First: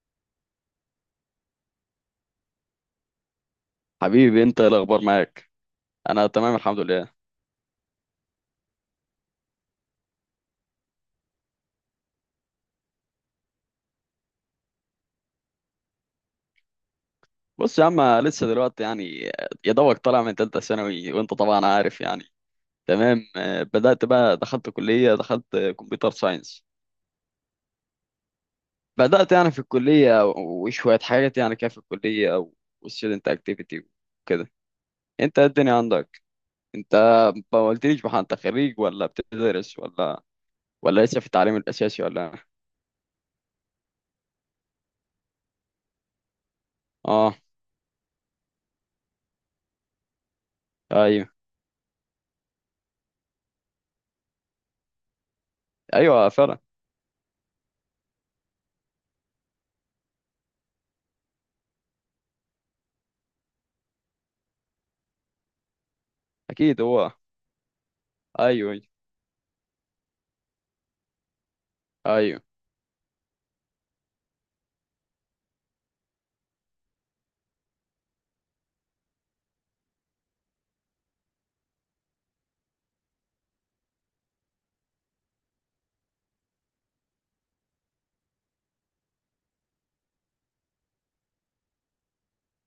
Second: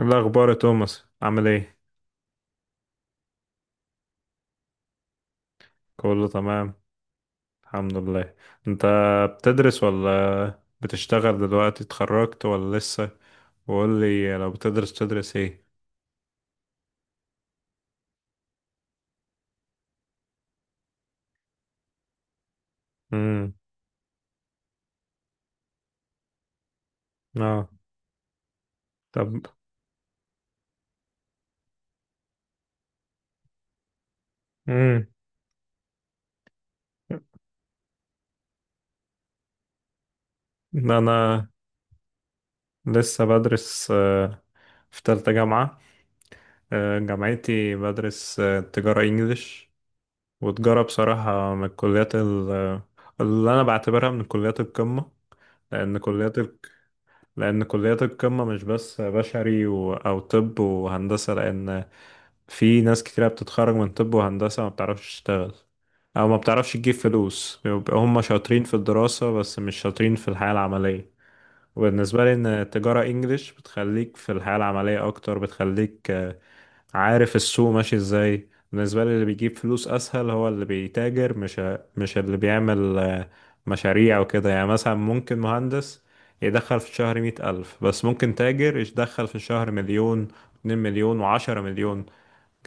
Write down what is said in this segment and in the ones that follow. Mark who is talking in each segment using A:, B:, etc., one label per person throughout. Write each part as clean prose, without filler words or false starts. A: إيه الأخبار يا توماس عامل ايه؟
B: حبيبي، انت ايه الاخبار معاك؟ انا
A: كله
B: تمام
A: تمام.
B: الحمد لله.
A: الحمد لله. انت بتدرس ولا بتشتغل دلوقتي، اتخرجت ولا لسه؟ وقول لي لو بتدرس تدرس ايه؟
B: بص يا عم، لسه دلوقتي يعني، يا دوبك طالع من تالتة ثانوي، وانت طبعا عارف يعني. تمام.
A: امم.
B: آه، بدأت بقى، دخلت كلية، دخلت كمبيوتر ساينس.
A: اه. طب.
B: بدأت يعني في الكلية، وشوية حاجات يعني كده في الكلية، والستودنت اكتيفيتي وكده.
A: امم.
B: انت إيه الدنيا عندك؟ انت ما قلتليش بقى، انت خريج ولا بتدرس ولا لسه في
A: انا
B: التعليم الاساسي ولا؟
A: لسه بدرس، في تالتة جامعة.
B: اه.
A: جامعتي بدرس تجارة انجليش. وتجارة
B: ايوه.
A: بصراحة من الكليات اللي انا بعتبرها من كليات القمة. لان
B: ايوه
A: كليات
B: فعلا.
A: لأن كليات القمة مش بس بشري و... أو طب وهندسة، لأن في ناس كتيرة بتتخرج من طب وهندسة ما بتعرفش تشتغل، أو ما بتعرفش
B: اكيد،
A: تجيب
B: هو
A: فلوس، بيبقى هم شاطرين في
B: ايوه.
A: الدراسة بس مش شاطرين في الحياة العملية. وبالنسبة لي،
B: ايوه
A: إن التجارة إنجليش بتخليك في الحياة العملية أكتر، بتخليك عارف السوق ماشي ازاي. بالنسبة لي اللي بيجيب فلوس أسهل هو اللي بيتاجر، مش اللي بيعمل مشاريع وكده. يعني مثلا ممكن مهندس يدخل في الشهر 100 ألف، بس ممكن تاجر يدخل في الشهر مليون، 2 مليون و10 مليون،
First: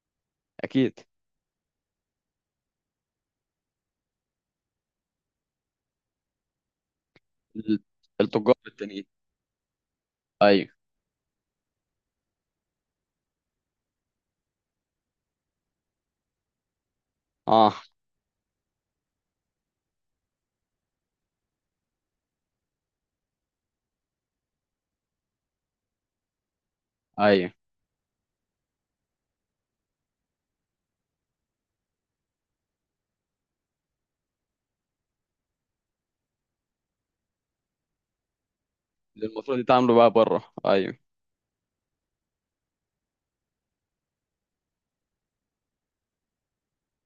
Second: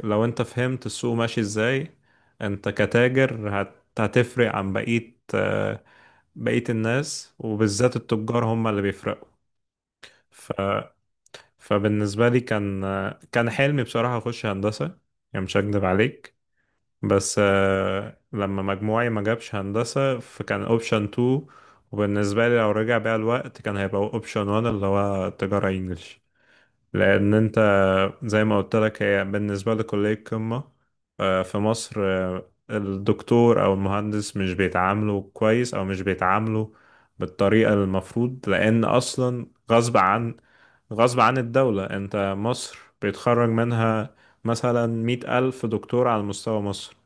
A: لو انت فهمت
B: اكيد.
A: السوق ماشي ازاي. انت كتاجر هتفرق عن بقية، بقية الناس،
B: ال-
A: وبالذات التجار
B: التجار
A: هم اللي
B: التانيين.
A: بيفرقوا.
B: ايوه.
A: فبالنسبة لي كان حلمي بصراحة أخش هندسة، يعني مش هكدب عليك. بس
B: اه.
A: لما مجموعي ما جابش هندسة فكان أوبشن 2. وبالنسبة لي لو رجع بيا الوقت كان هيبقى أوبشن 1، اللي هو تجارة إنجلش. لأن
B: ايوه،
A: أنت زي ما قلت لك، هي بالنسبة لكلية قمة. في مصر الدكتور أو المهندس مش بيتعاملوا كويس، أو مش بيتعاملوا بالطريقة المفروض، لأن
B: اللي
A: أصلا
B: المفروض يتعاملوا
A: غصب
B: بقى
A: عن
B: بره. ايوه.
A: غصب عن الدولة، انت مصر بيتخرج منها مثلا 100 ألف دكتور على مستوى مصر.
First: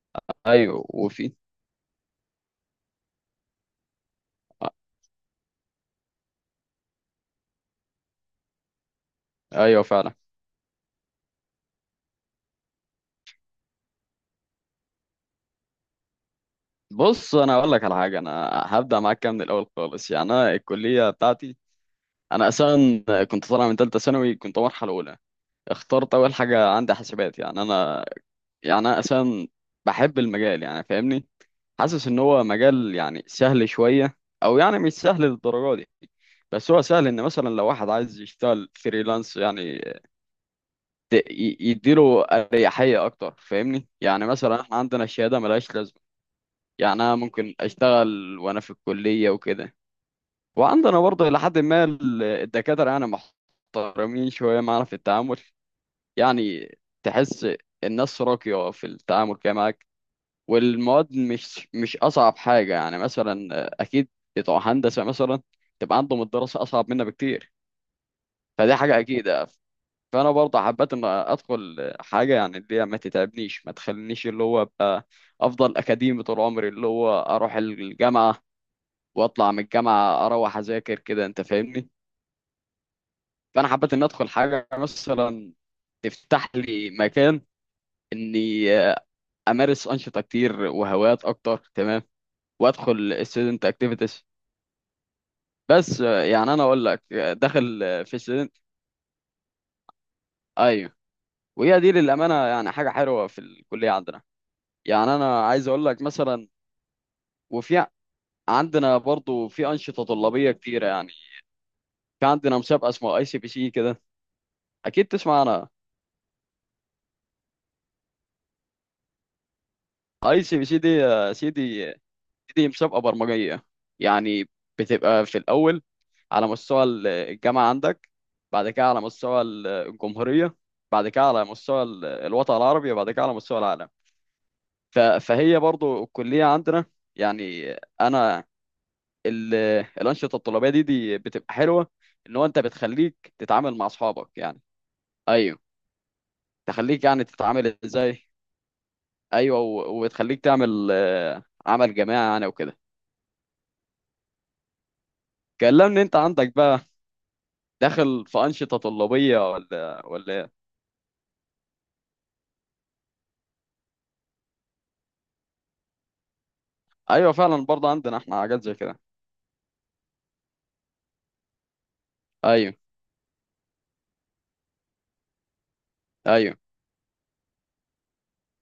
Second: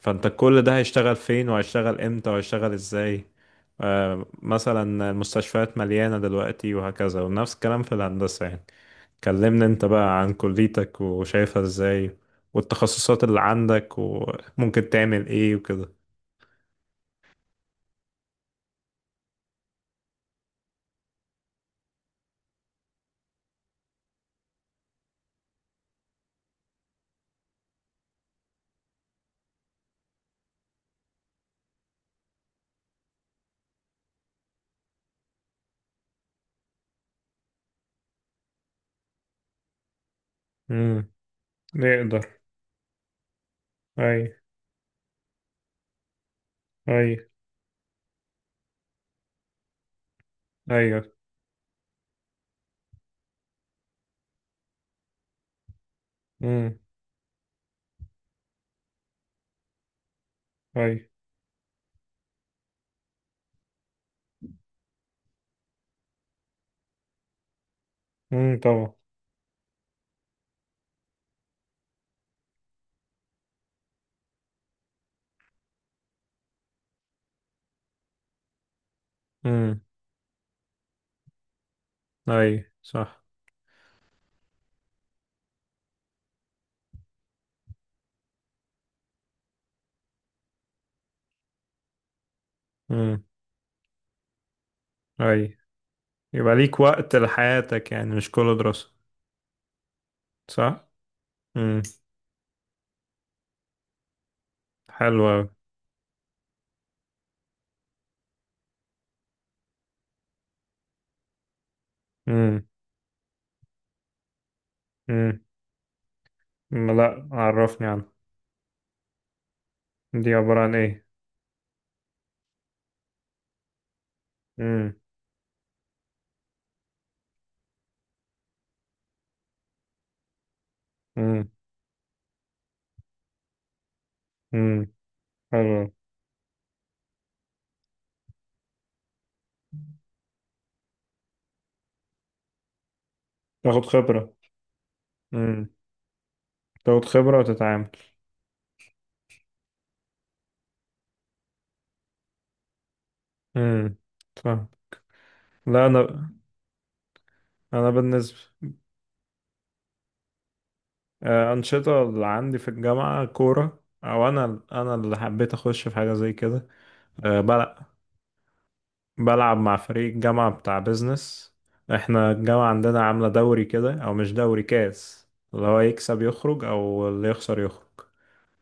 A: فانت كل ده
B: ايوه
A: هيشتغل
B: وفي.
A: فين وهيشتغل امتى وهيشتغل ازاي؟ مثلا المستشفيات مليانة دلوقتي، وهكذا، ونفس الكلام في الهندسة. يعني كلمني
B: ايوه
A: انت
B: فعلا.
A: بقى عن كليتك وشايفها ازاي، والتخصصات اللي عندك، وممكن تعمل ايه وكده.
B: بص، انا اقول لك على حاجه. انا هبدا معاك كده من الاول خالص. يعني انا الكليه بتاعتي، انا اصلا كنت طالع من ثالثه ثانوي، كنت مرحله اولى. اخترت اول حاجه عندي حاسبات. يعني انا يعني اصلا بحب المجال، يعني فاهمني. حاسس ان هو مجال يعني سهل شويه، او يعني مش سهل للدرجه دي. بس هو سهل ان مثلا لو واحد عايز يشتغل فريلانس يعني
A: امم.
B: يديله
A: نقدر.
B: اريحيه اكتر، فاهمني.
A: اي.
B: يعني مثلا احنا عندنا الشهاده ملهاش لازمه. يعني انا
A: اي.
B: ممكن اشتغل وانا في الكليه وكده. وعندنا
A: ايوه.
B: برضه لحد ما الدكاتره يعني محترمين شويه معانا في التعامل. يعني
A: امم.
B: تحس الناس راقيه في التعامل كده معاك.
A: اي.
B: والمواد مش اصعب حاجه. يعني مثلا اكيد بتوع هندسه مثلا تبقى عندهم الدراسه اصعب منا بكتير،
A: امم.
B: فدي
A: طبعا.
B: حاجه اكيد. فانا برضه حبيت ان ادخل حاجه يعني اللي هي ما تتعبنيش، ما تخلينيش اللي هو ابقى افضل اكاديمي طول عمري، اللي هو اروح الجامعه واطلع من
A: امم.
B: الجامعه اروح اذاكر كده، انت فاهمني.
A: اي. صح.
B: فانا حبيت ان ادخل حاجه مثلا تفتح لي مكان اني امارس انشطه كتير وهوايات اكتر. تمام. وادخل student activities.
A: اي.
B: بس
A: يبقى
B: يعني انا
A: ليك
B: اقول لك
A: وقت
B: داخل
A: لحياتك، يعني
B: في
A: مش كله
B: student.
A: دراسة، صح؟
B: ايوه. وهي
A: امم.
B: دي للامانه يعني حاجه حلوه في الكليه عندنا. يعني
A: حلو اوي.
B: انا عايز اقول لك مثلا، وفي عندنا برضو في أنشطة طلابية كتيرة يعني. في عندنا
A: امم.
B: مسابقة اسمها اي سي بي سي كده، أكيد
A: امم.
B: تسمع عنها.
A: لا، عرفني عنها، دي
B: اي سي
A: عبارة
B: بي
A: عن
B: سي دي
A: ايه؟
B: يا سيدي، دي مسابقة برمجية يعني.
A: امم.
B: بتبقى في الأول على مستوى الجامعة عندك، بعد كده على مستوى الجمهورية، بعد كده على
A: امم.
B: مستوى الوطن العربي، وبعد كده على مستوى العالم.
A: امم.
B: فهي
A: حلو أوي.
B: برضو الكلية عندنا. يعني أنا ال- الأنشطة الطلابية دي بتبقى حلوة. إن هو أنت بتخليك تتعامل
A: تاخد
B: مع أصحابك
A: خبرة.
B: يعني. أيوه.
A: امم. تاخد
B: تخليك يعني
A: خبرة
B: تتعامل
A: وتتعامل.
B: ازاي. ايوه. وتخليك تعمل عمل جماعي يعني وكده.
A: امم. فاهم. لا،
B: كلمني انت
A: انا
B: عندك بقى،
A: انا
B: داخل
A: بالنسبة،
B: في انشطه طلابيه ولا ايه؟
A: أنشطة اللي عندي في الجامعة كورة. او انا اللي حبيت اخش في حاجة زي كده.
B: ايوه
A: أه
B: فعلا برضه
A: بلعب،
B: عندنا احنا حاجات زي كده.
A: بلعب مع فريق الجامعة بتاع بيزنس. احنا الجامعة
B: ايوه.
A: عندنا عاملة دوري كده، او مش دوري، كاس، اللي هو يكسب
B: ايوه.
A: يخرج او اللي يخسر يخرج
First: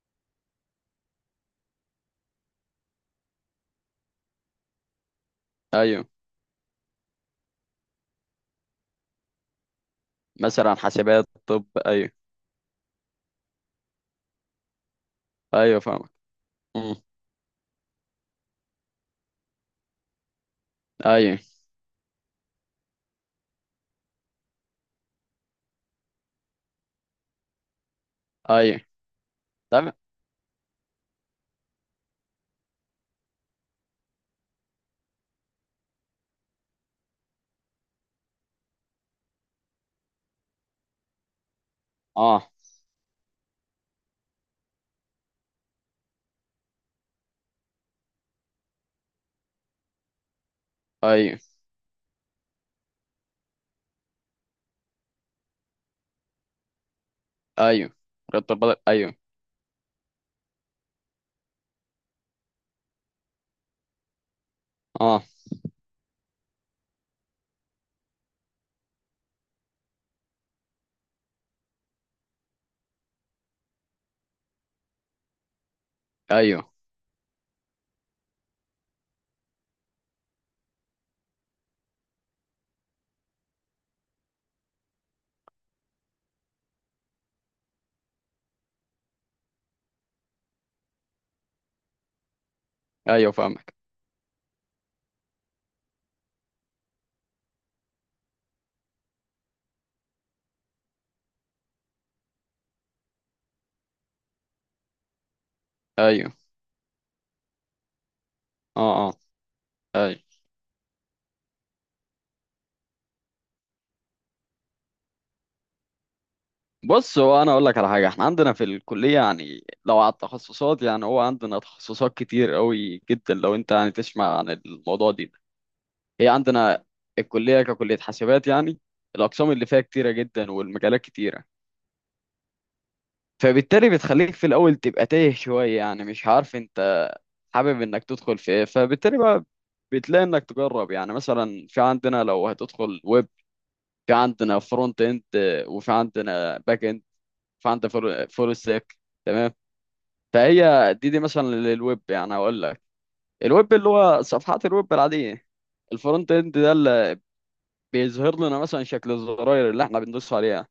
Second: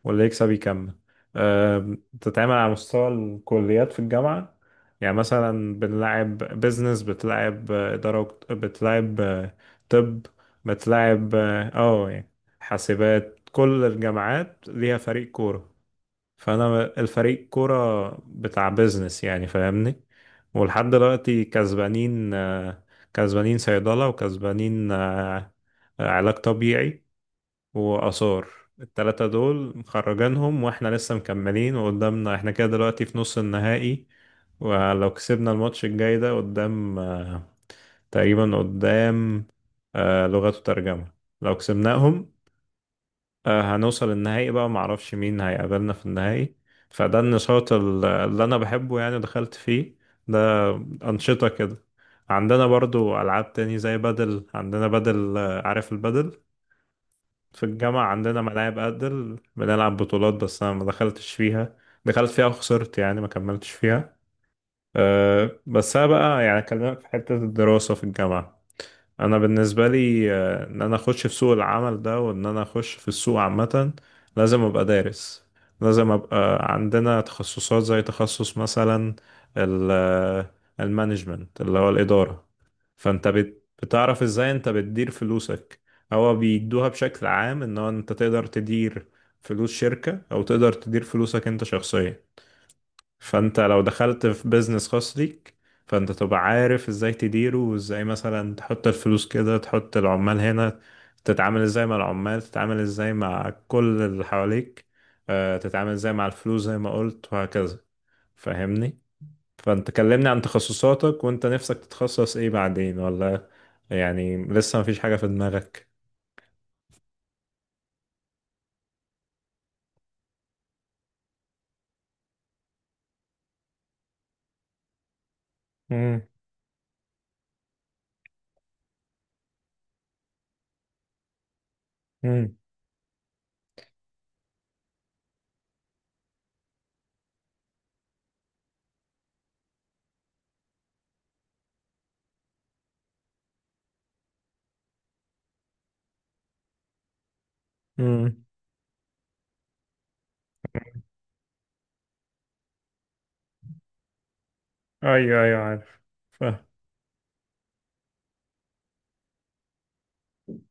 A: واللي يكسب يكمل. أه، بتتعمل على مستوى الكليات في الجامعة. يعني مثلا
B: ايوه
A: بنلعب بيزنس، بتلعب إدارة، بتلعب طب،
B: مثلا حاسبات.
A: بتلعب
B: طب ايوه.
A: يعني حاسبات. كل الجامعات ليها فريق كورة،
B: ايوه فاهمك.
A: فانا
B: امم.
A: الفريق كوره بتاع بيزنس، يعني فاهمني. ولحد
B: ايوه.
A: دلوقتي كسبانين، كسبانين صيدله وكسبانين علاج طبيعي واثار.
B: ايوه
A: التلاتة دول
B: تمام.
A: مخرجانهم، واحنا لسه مكملين، وقدامنا احنا كده دلوقتي في نص النهائي. ولو كسبنا الماتش الجاي ده قدام، تقريبا قدام لغات وترجمة، لو كسبناهم
B: اه.
A: هنوصل النهائي بقى. معرفش مين هيقابلنا في النهائي. فده النشاط اللي انا بحبه، يعني دخلت فيه. ده
B: ايوه.
A: انشطة كده. عندنا برضو العاب تاني، زي بدل. عندنا بدل، عارف البدل، في
B: ايوه
A: الجامعة عندنا
B: رياضة
A: ملاعب
B: البدن ايوه.
A: بدل، بنلعب بطولات، بس انا ما دخلتش فيها. دخلت فيها وخسرت، يعني ما كملتش فيها.
B: اه.
A: أه بس انا بقى يعني اكلمك في حتة الدراسة في الجامعة. انا بالنسبه لي ان انا اخش في سوق العمل ده، وان انا اخش في السوق عامه، لازم ابقى دارس. لازم ابقى
B: ايوه.
A: عندنا تخصصات، زي تخصص مثلا ال- آه، المانجمنت، اللي هو الاداره. فانت بتعرف ازاي انت بتدير فلوسك. هو بيدوها بشكل عام ان هو انت تقدر تدير فلوس شركه، او تقدر تدير فلوسك انت شخصيا.
B: ايوه
A: فانت
B: فاهمك.
A: لو دخلت في بيزنس خاص ليك، فانت تبقى عارف ازاي تديره، وازاي مثلا تحط الفلوس كده، تحط العمال هنا، تتعامل ازاي مع العمال، تتعامل ازاي مع كل اللي حواليك، تتعامل ازاي مع
B: ايوه.
A: الفلوس زي ما قلت، وهكذا. فاهمني.
B: اه اه.
A: فانت
B: ايوه.
A: كلمني عن تخصصاتك، وانت نفسك تتخصص ايه بعدين، ولا يعني لسه مفيش حاجة في دماغك؟
B: بص، هو انا اقول لك على حاجه، احنا عندنا في الكليه يعني، لو على التخصصات يعني، هو عندنا تخصصات كتير قوي جدا، لو انت يعني تسمع عن الموضوع دي.
A: امم.
B: هي عندنا الكليه ككليه حاسبات يعني، الاقسام اللي فيها كتيره جدا، والمجالات كتيره.
A: امم.
B: فبالتالي بتخليك في الاول تبقى تايه شويه، يعني مش عارف انت حابب انك تدخل في ايه. فبالتالي بقى بتلاقي انك تجرب. يعني مثلا في عندنا، لو هتدخل ويب، في عندنا فرونت اند، وفي عندنا باك اند، في عندنا
A: امم.
B: فول ستاك. تمام. فهي دي مثلا للويب يعني. اقول لك، الويب اللي هو صفحات الويب
A: ايوه،
B: العاديه،
A: ايوه، عارف.
B: الفرونت اند
A: فاهم.
B: ده اللي بيظهر لنا مثلا شكل الزراير اللي احنا بندوس عليها.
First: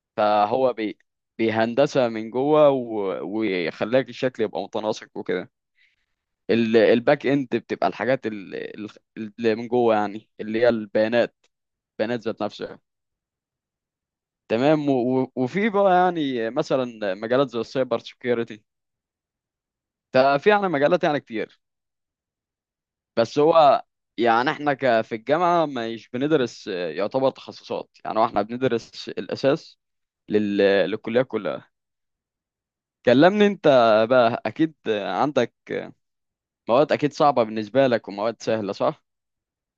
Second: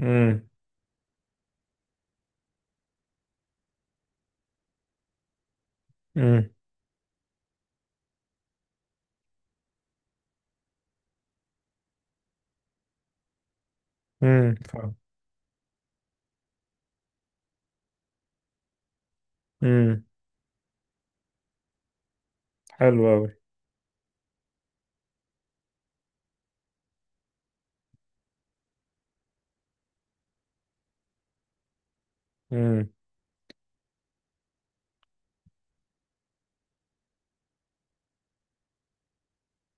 A: امم.
B: فهو بيهندسها من جوه، و... ويخليك الشكل يبقى متناسق وكده.
A: امم.
B: ال... الباك اند بتبقى الحاجات اللي من جوه، يعني اللي هي البيانات، البيانات ذات نفسها.
A: امم.
B: تمام. و...
A: فاهم.
B: وفي بقى يعني مثلا مجالات زي السايبر سكيورتي.
A: امم.
B: ففي يعني مجالات يعني كتير.
A: حلو
B: بس هو يعني احنا ك في الجامعة مش بندرس يعتبر تخصصات. يعني هو احنا بندرس الأساس لل... للكلية كلها.
A: قوي.
B: كلمني انت بقى، اكيد عندك مواد اكيد صعبة بالنسبة لك ومواد سهلة، صح؟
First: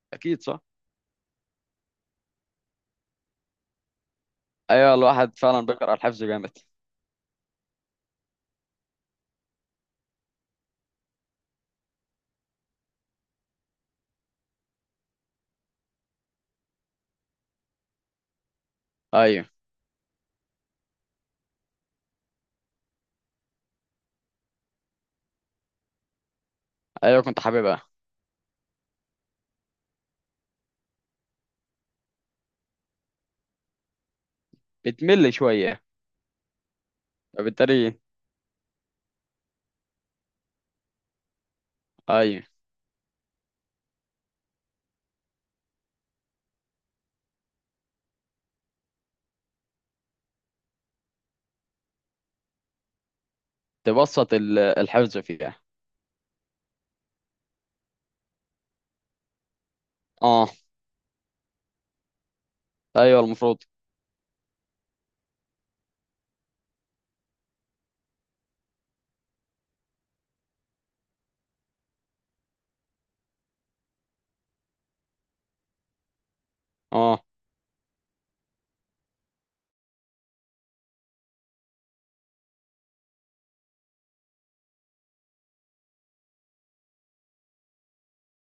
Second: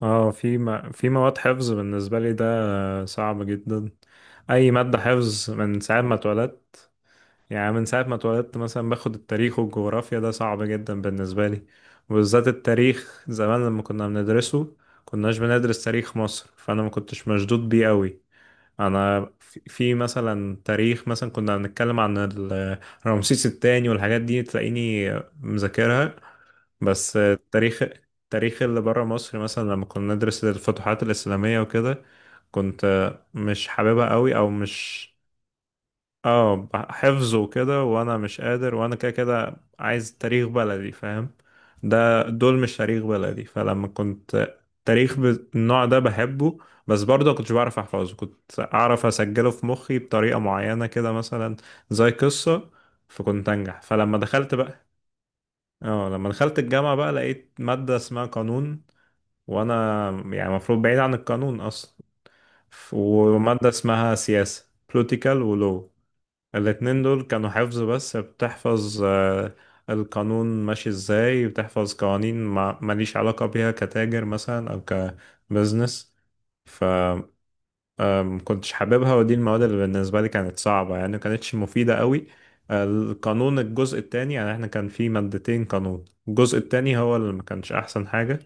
A: اه،
B: اكيد صح؟
A: في مواد حفظ بالنسبة لي، ده صعب جدا. أي
B: ايوه
A: مادة
B: الواحد
A: حفظ
B: فعلا
A: من
B: بيقرأ
A: ساعة ما
B: الحفظ جامد.
A: اتولدت. يعني من ساعة ما اتولدت، مثلا باخد التاريخ والجغرافيا، ده صعب جدا بالنسبة لي. وبالذات التاريخ زمان لما كنا بندرسه، كناش بندرس تاريخ مصر، فأنا ما كنتش مشدود بيه قوي. أنا
B: ايوه.
A: في مثلا تاريخ، مثلا كنا بنتكلم عن رمسيس التاني والحاجات دي، تلاقيني مذاكرها. بس
B: ايوه كنت
A: التاريخ
B: حاببها.
A: التاريخ اللي بره مصر، مثلا لما كنا ندرس الفتوحات الإسلامية وكده، كنت مش حاببها قوي، او مش.
B: بتمل شوية.
A: اه، حفظه وكده
B: فبالتالي
A: وانا مش قادر، وانا كده كده عايز تاريخ بلدي، فاهم. ده
B: ايوه،
A: دول مش تاريخ بلدي. فلما كنت تاريخ بالنوع ده بحبه، بس برضه كنتش بعرف احفظه. كنت اعرف اسجله في مخي بطريقة معينة كده، مثلا زي قصة، فكنت انجح. فلما
B: تبسط
A: دخلت بقى،
B: الحفظ فيها.
A: اه لما دخلت الجامعة بقى، لقيت مادة اسمها قانون، وانا يعني
B: اه.
A: المفروض بعيد عن القانون اصلا.
B: ايوه المفروض.
A: ومادة اسمها سياسة، political، ولو الاتنين دول كانوا حفظ، بس بتحفظ القانون ماشي ازاي، بتحفظ قوانين ماليش علاقة بيها كتاجر مثلا، او كبزنس.
B: اه.
A: ما كنتش حاببها، ودي المواد اللي بالنسبة لي كانت صعبة، يعني ما كانتش مفيدة قوي. القانون الجزء التاني، يعني احنا كان في مادتين قانون، الجزء التاني هو اللي ما كانش أحسن حاجة.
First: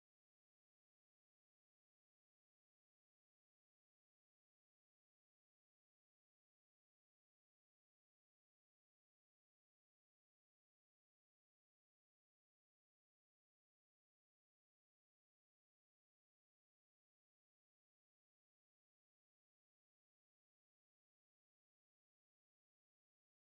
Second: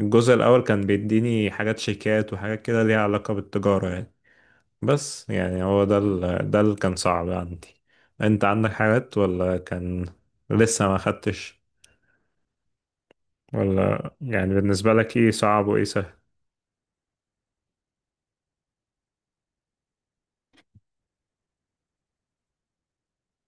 A: الجزء الأول كان بيديني حاجات شيكات وحاجات كده ليها علاقة بالتجارة يعني. بس يعني هو ده ده اللي كان صعب عندي. انت عندك حاجات، ولا كان لسه ما خدتش، ولا يعني بالنسبة لك ايه صعب وايه